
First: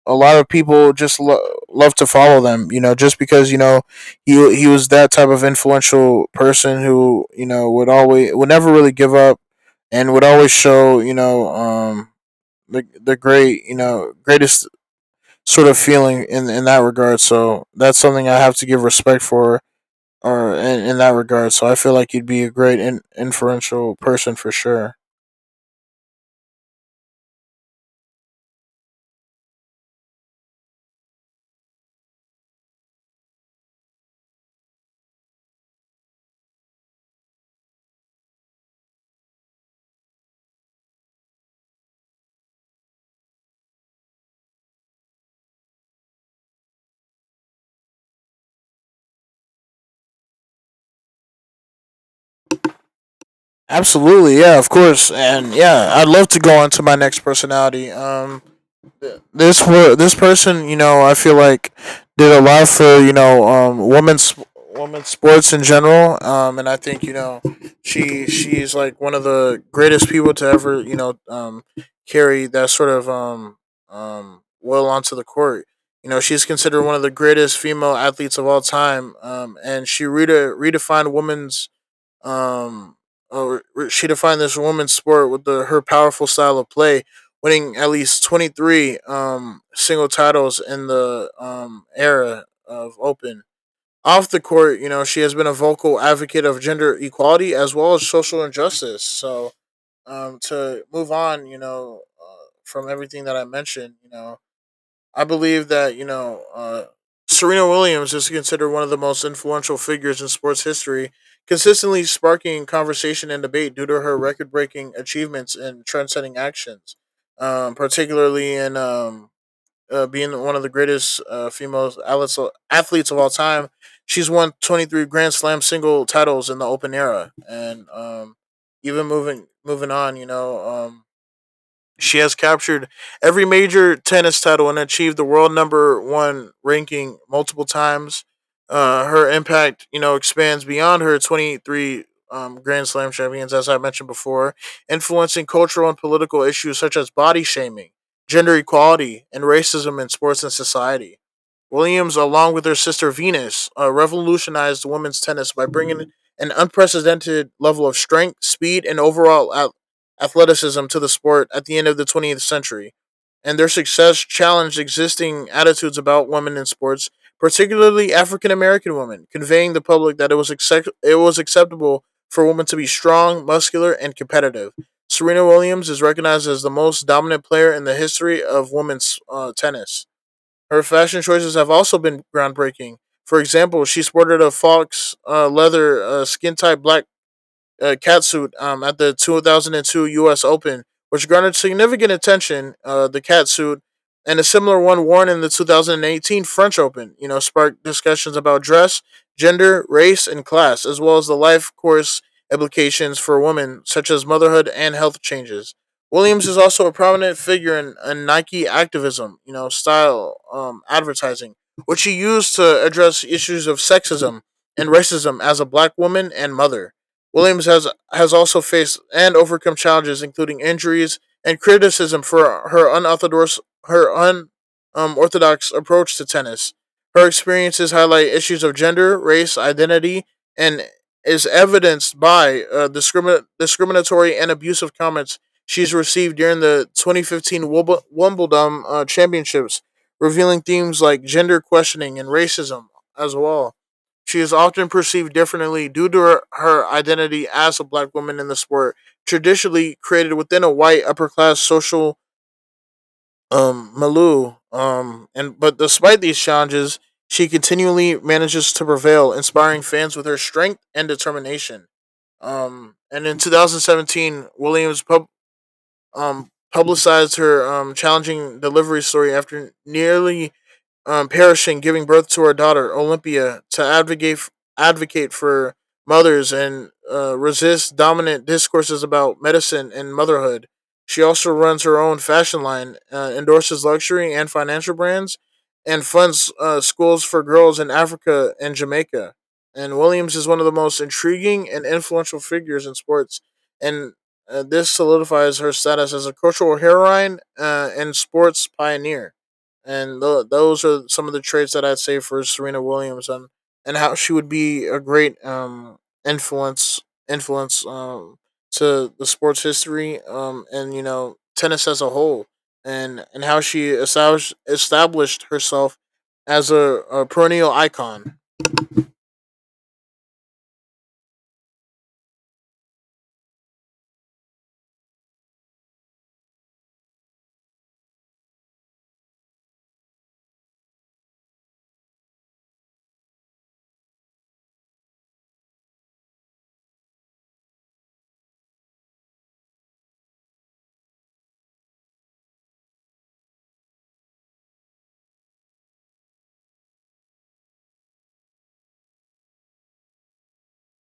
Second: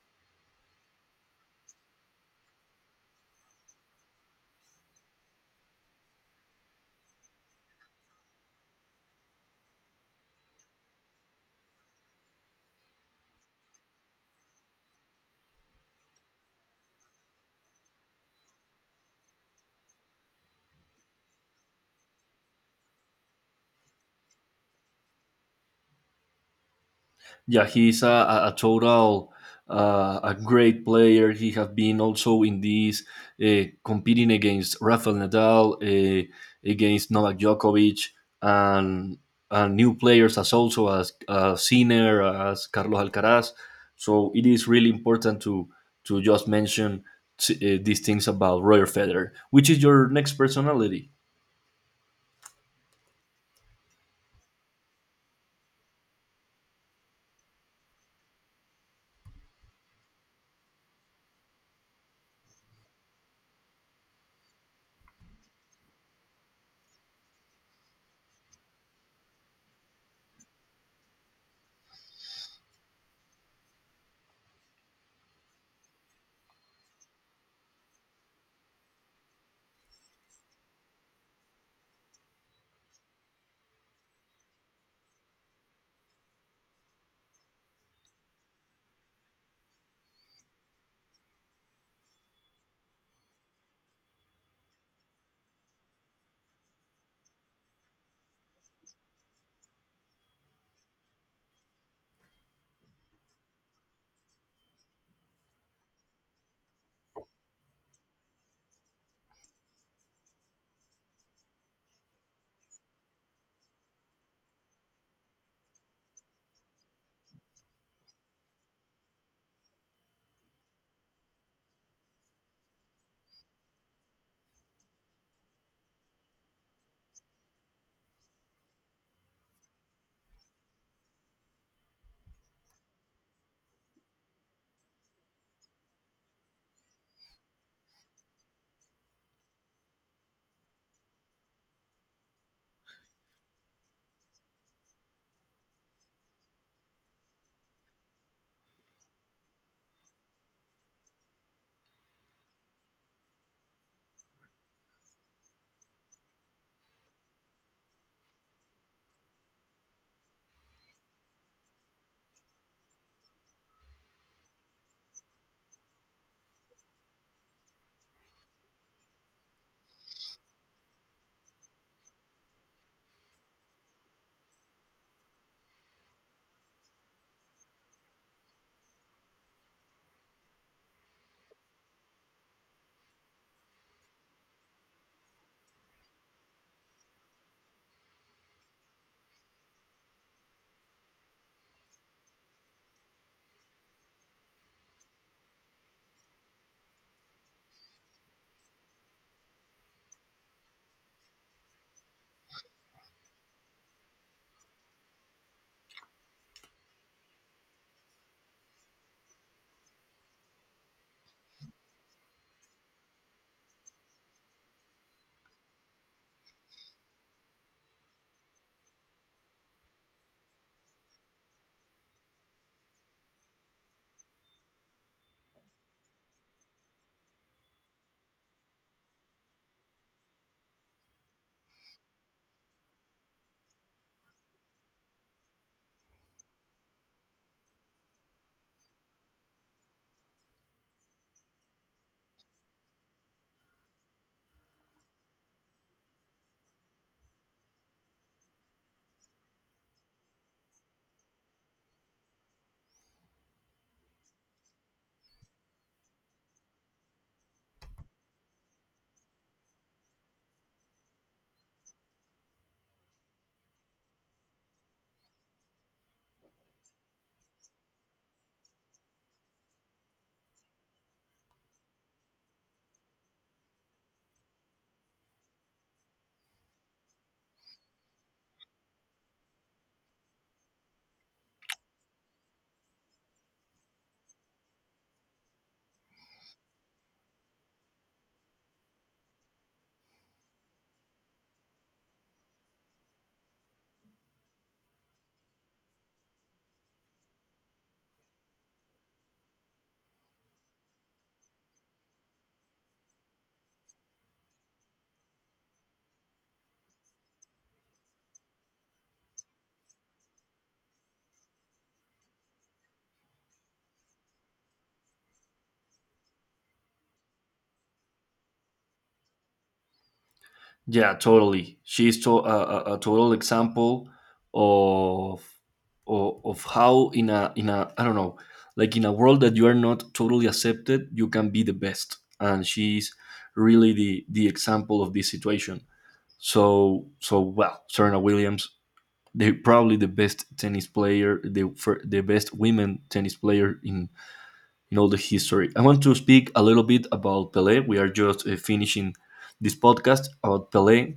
a lot of people just love to follow them. You know, just because you know he was that type of influential person who, you know, would never really give up and would always show, you know, the great, you know, greatest sort of feeling in that regard. So that's something I have to give respect for, or in that regard. So I feel like you'd be a great inferential person for sure.
Yeah, he's a total, a great player. He has been also in these competing against Rafael Nadal, against Novak Djokovic, and and new players as also as Sinner, as Carlos Alcaraz. So it is really important to just mention these things about Roger Federer, which is your next personality.
Absolutely, yeah, of course, and yeah, I'd love to go on to my next personality. This person, you know, I feel like did a lot for, you know, women's sports in general. And I think, you know, she's like one of the greatest people to ever, you know, carry that sort of well onto the court. You know, she's considered one of the greatest female athletes of all time, and um, uh, she defined this women's sport with her powerful style of play, winning at least 23 single titles in the era of Open. Off the court, you know, she has been a vocal advocate of gender equality as well as social injustice. So, to move on, you know, from everything that I mentioned, you know, I believe that, you know, Serena Williams is considered one of the most influential figures in sports history, consistently sparking conversation and debate due to her record-breaking achievements and trendsetting actions, particularly in, being one of the greatest, female athletes of all time. She's won 23 Grand Slam single titles in the Open era, and even moving on, you know. She has captured every major tennis title and achieved the world number one ranking multiple times. Her impact, you know, expands beyond her 23 Grand Slam champions, as I mentioned before, influencing cultural and political issues such as body shaming, gender equality, and racism in sports and society. Williams, along with her sister Venus, revolutionized women's tennis by bringing an unprecedented level of strength, speed, and overall athleticism to the sport at the end of the 20th century, and their success challenged existing attitudes about women in sports, particularly African American women, conveying the public that it was acceptable for women to be strong, muscular, and competitive. Serena Williams is recognized as the most dominant player in the history of women's, tennis. Her fashion choices have also been groundbreaking. For example, she sported a fox, leather, skin tight black, catsuit, at the 2002 U.S. Open, which garnered significant attention. The catsuit and a similar one worn in the 2018 French Open, you know, sparked discussions about dress, gender, race, and class, as well as the life course implications for women, such as motherhood and health changes. Williams is also a prominent figure in, Nike activism, you know, style, advertising, which she used to address issues of sexism and racism as a black woman and mother. Williams has also faced and overcome challenges including injuries and criticism for her unorthodox her un orthodox approach to tennis. Her experiences highlight issues of gender, race, identity, and is evidenced by discriminatory and abusive comments she's received during the 2015 Wimbledon Championships, revealing themes like gender questioning and racism as well. She is often perceived differently due to her identity as a black woman in the sport, traditionally created within a white upper class social milieu. And but despite these challenges, she continually manages to prevail, inspiring fans with her strength and determination. And in 2017, Williams publicized her challenging delivery story after nearly perishing giving birth to her daughter Olympia, to advocate for mothers and resist dominant discourses about medicine and motherhood. She also runs her own fashion line, endorses luxury and financial brands, and funds schools for girls in Africa and Jamaica. And Williams is one of the most intriguing and influential figures in sports, and this solidifies her status as a cultural heroine, and sports pioneer. And those are some of the traits that I'd say for Serena Williams, and how she would be a great influence influence to the sports history, and, you know, tennis as a whole, and how she established herself as a perennial icon.
Yeah, totally. She's a total example of, of how in a I don't know, like in a world that you are not totally accepted, you can be the best, and she's really the example of this situation. So well, Serena Williams, they probably the best tennis player, the best women tennis player in all the history. I want to speak a little bit about Pelé. We are just finishing this podcast about Pelé.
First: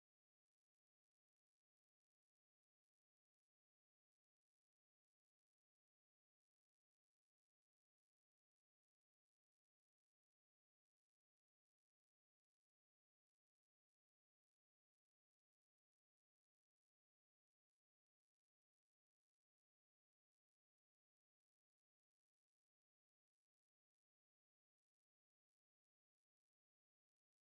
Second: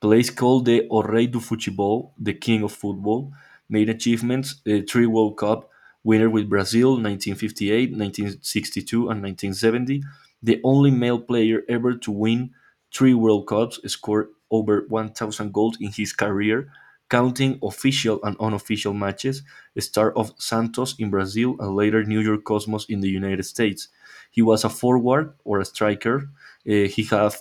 Place called the "O Rei do Futebol", the King of Football, made achievements: three World Cup winner with Brazil, 1958, 1962, and 1970. The only male player ever to win three World Cups, scored over 1,000 goals in his career, counting official and unofficial matches, star of Santos in Brazil and later New York Cosmos in the United States. He was a forward or a striker. He had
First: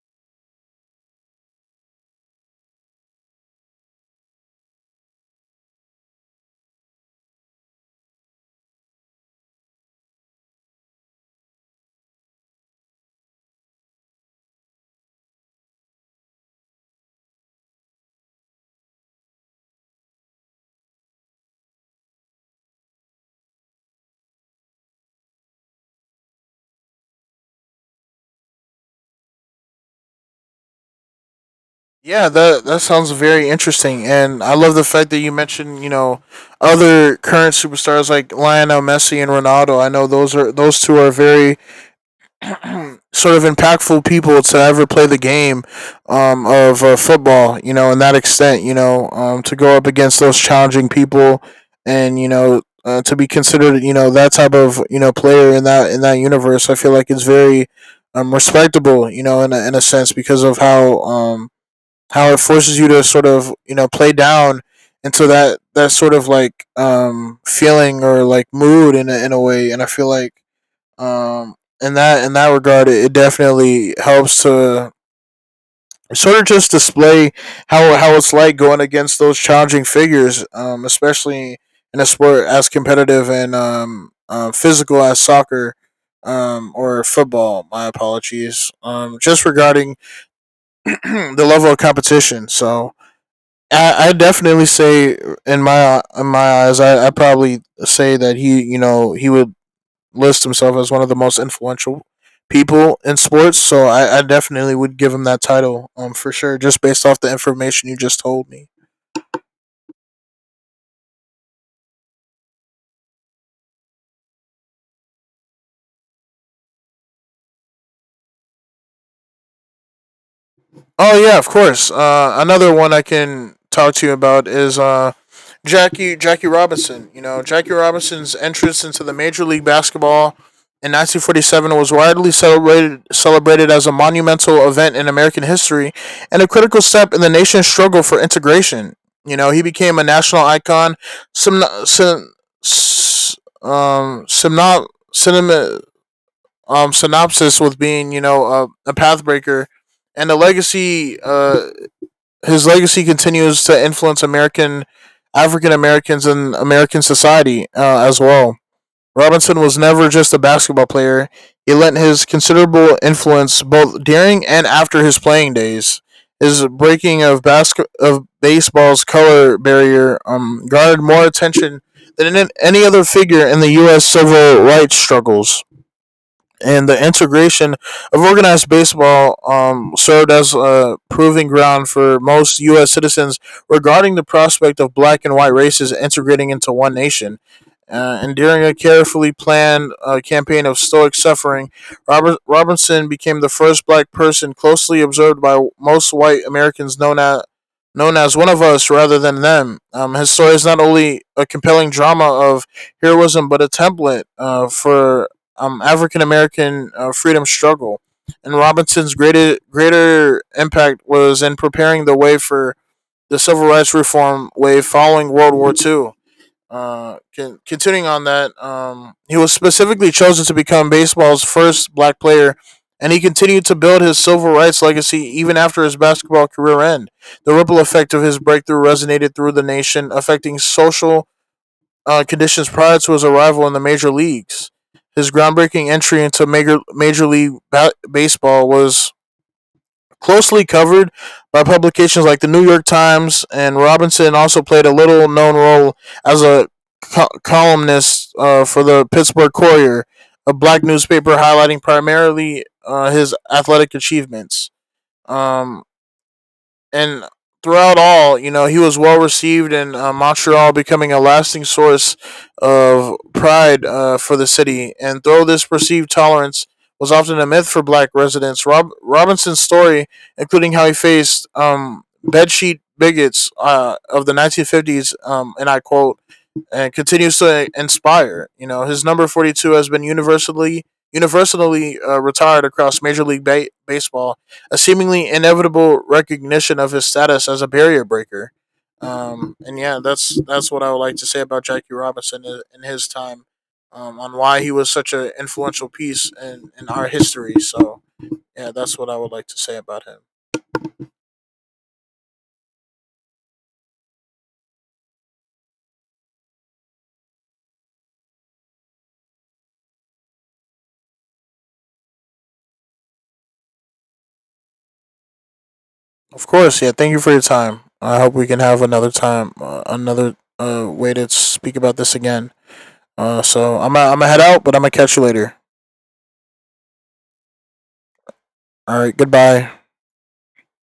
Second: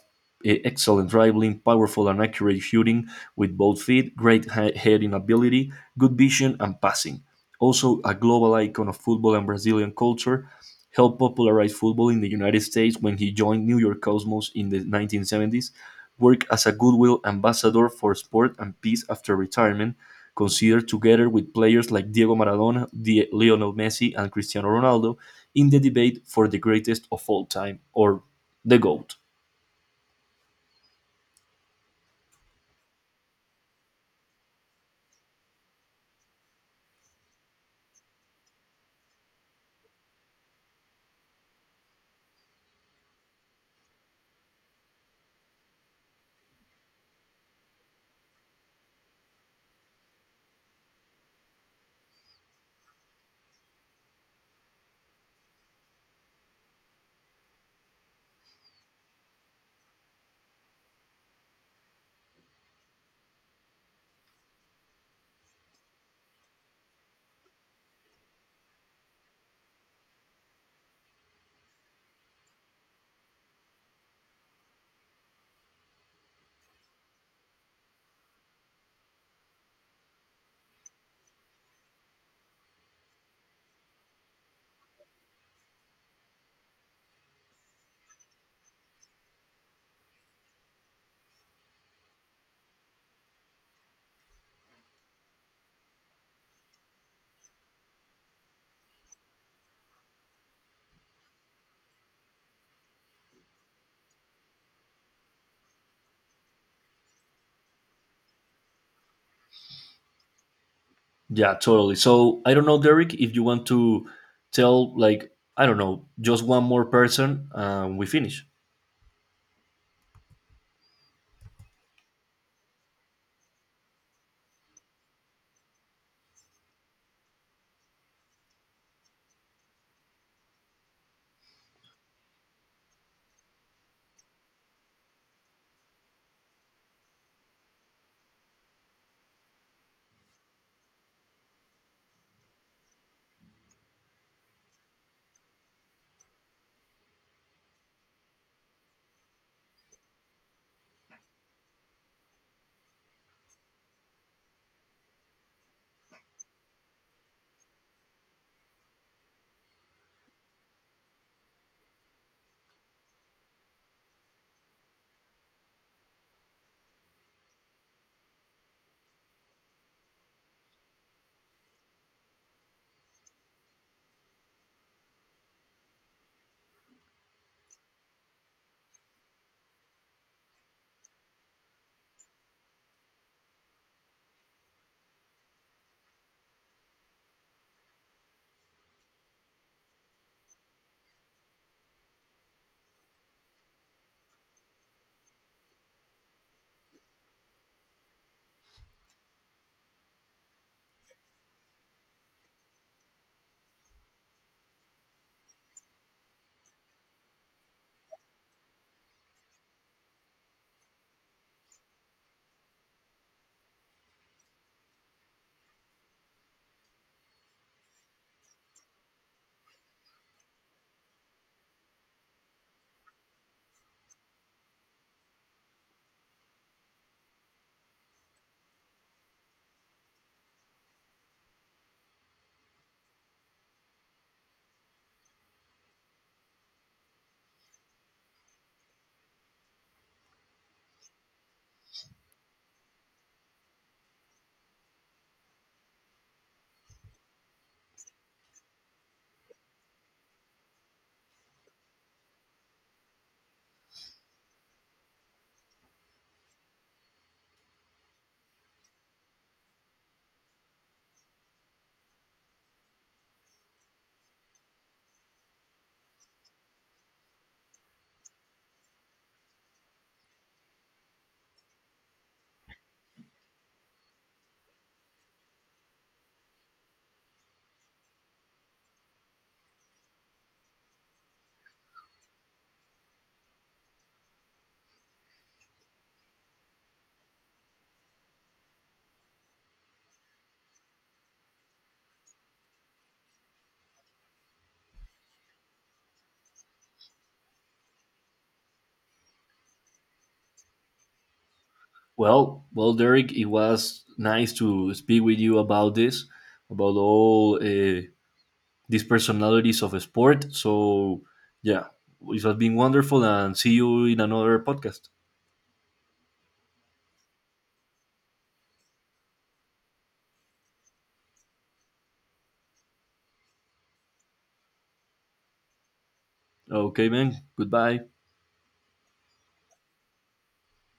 e excellent dribbling, powerful and accurate shooting with both feet, great heading ability, good vision, and passing. Also, a global icon of football and Brazilian culture, helped popularize football in the United States when he joined New York Cosmos in the 1970s, worked as a goodwill ambassador for sport and peace after retirement, considered together with players like Diego Maradona, Lionel Messi, and Cristiano Ronaldo in the debate for the greatest of all time or the GOAT.
Yeah, that sounds very interesting, and I love the fact that you mentioned, you know, other current superstars like Lionel Messi and Ronaldo. I know those two are very sort of impactful people to ever play the game, of, football, you know, in that extent, you know, to go up against those challenging people, and, you know, to be considered, you know, that type of, you know, player in that universe. I feel like it's very, respectable, you know, in a sense, because of how, how it forces you to sort of, you know, play down into that sort of like, feeling or like mood in a way. And I feel like, um, in that regard, it definitely helps to sort of just display how it's like going against those challenging figures, especially in a sport as competitive and, physical as soccer, or football. My apologies. Just regarding the level of competition. So I definitely say in my eyes, I probably say that he you know he would lists himself as one of the most influential people in sports. So I definitely would give him that title, for sure, just based off the information you just told me.
Yeah, totally. So I don't know, Derek, if you want to tell, like, I don't know, just one more person, we finish.
Oh yeah, of course. Another one I can talk to you about is, Jackie Robinson. You know, Jackie Robinson's entrance into the Major League Basketball in 1947 was widely celebrated as a monumental event in American history and a critical step in the nation's struggle for integration. You know, he became a national icon, sim, sim, s- simno- cinema, synopsis with being, you know, a pathbreaker, and his legacy continues to influence American African Americans and American society, as well. Robinson was never just a basketball player; he lent his considerable influence both during and after his playing days. His breaking of basket of baseball's color barrier, garnered more attention than any other figure in the U.S. civil rights struggles, and the integration of organized baseball, served as a proving ground for most U.S. citizens regarding the prospect of black and white races integrating into one nation. And during a carefully planned, campaign of stoic suffering, Robinson became the first black person closely observed by most white Americans, known as one of us rather than them. His story is not only a compelling drama of heroism, but a template, for, African American, freedom struggle. And Robinson's greater impact was in preparing the way for the civil rights reform wave following World War II. Continuing on that, he was specifically chosen to become baseball's first black player, and he continued to build his civil rights legacy even after his basketball career end. The ripple effect of his breakthrough resonated through the nation, affecting social, conditions prior to his arrival in the major leagues. His groundbreaking entry into major league baseball was closely covered by publications like the New York Times, and Robinson also played a little known role as a columnist, for the Pittsburgh Courier, a black newspaper highlighting primarily, his athletic achievements. Um, and throughout all, you know, he was well received in, Montreal, becoming a lasting source of pride, for the city. And though this perceived tolerance was often a myth for black residents, Robinson's story, including how he faced, bedsheet bigots, of the 1950s, and I quote, and continues to inspire. You know, his number 42 has been universally retired across Major League Baseball, a seemingly inevitable recognition of his status as a barrier breaker. And yeah, that's what I would like to say about Jackie Robinson in his time, on why he was such an influential piece in our history. So yeah, that's what I would like to say about him.
Well, well, Derek, it was nice to speak with you about this, about all these personalities of sport. So yeah, it has been wonderful, and see you in another podcast.
Of course, yeah. Thank you for your time. I hope we can have another time, another, way to speak about this again. So I'm gonna head out, but I'm gonna catch you later.
Okay, man. Goodbye.
All right, goodbye.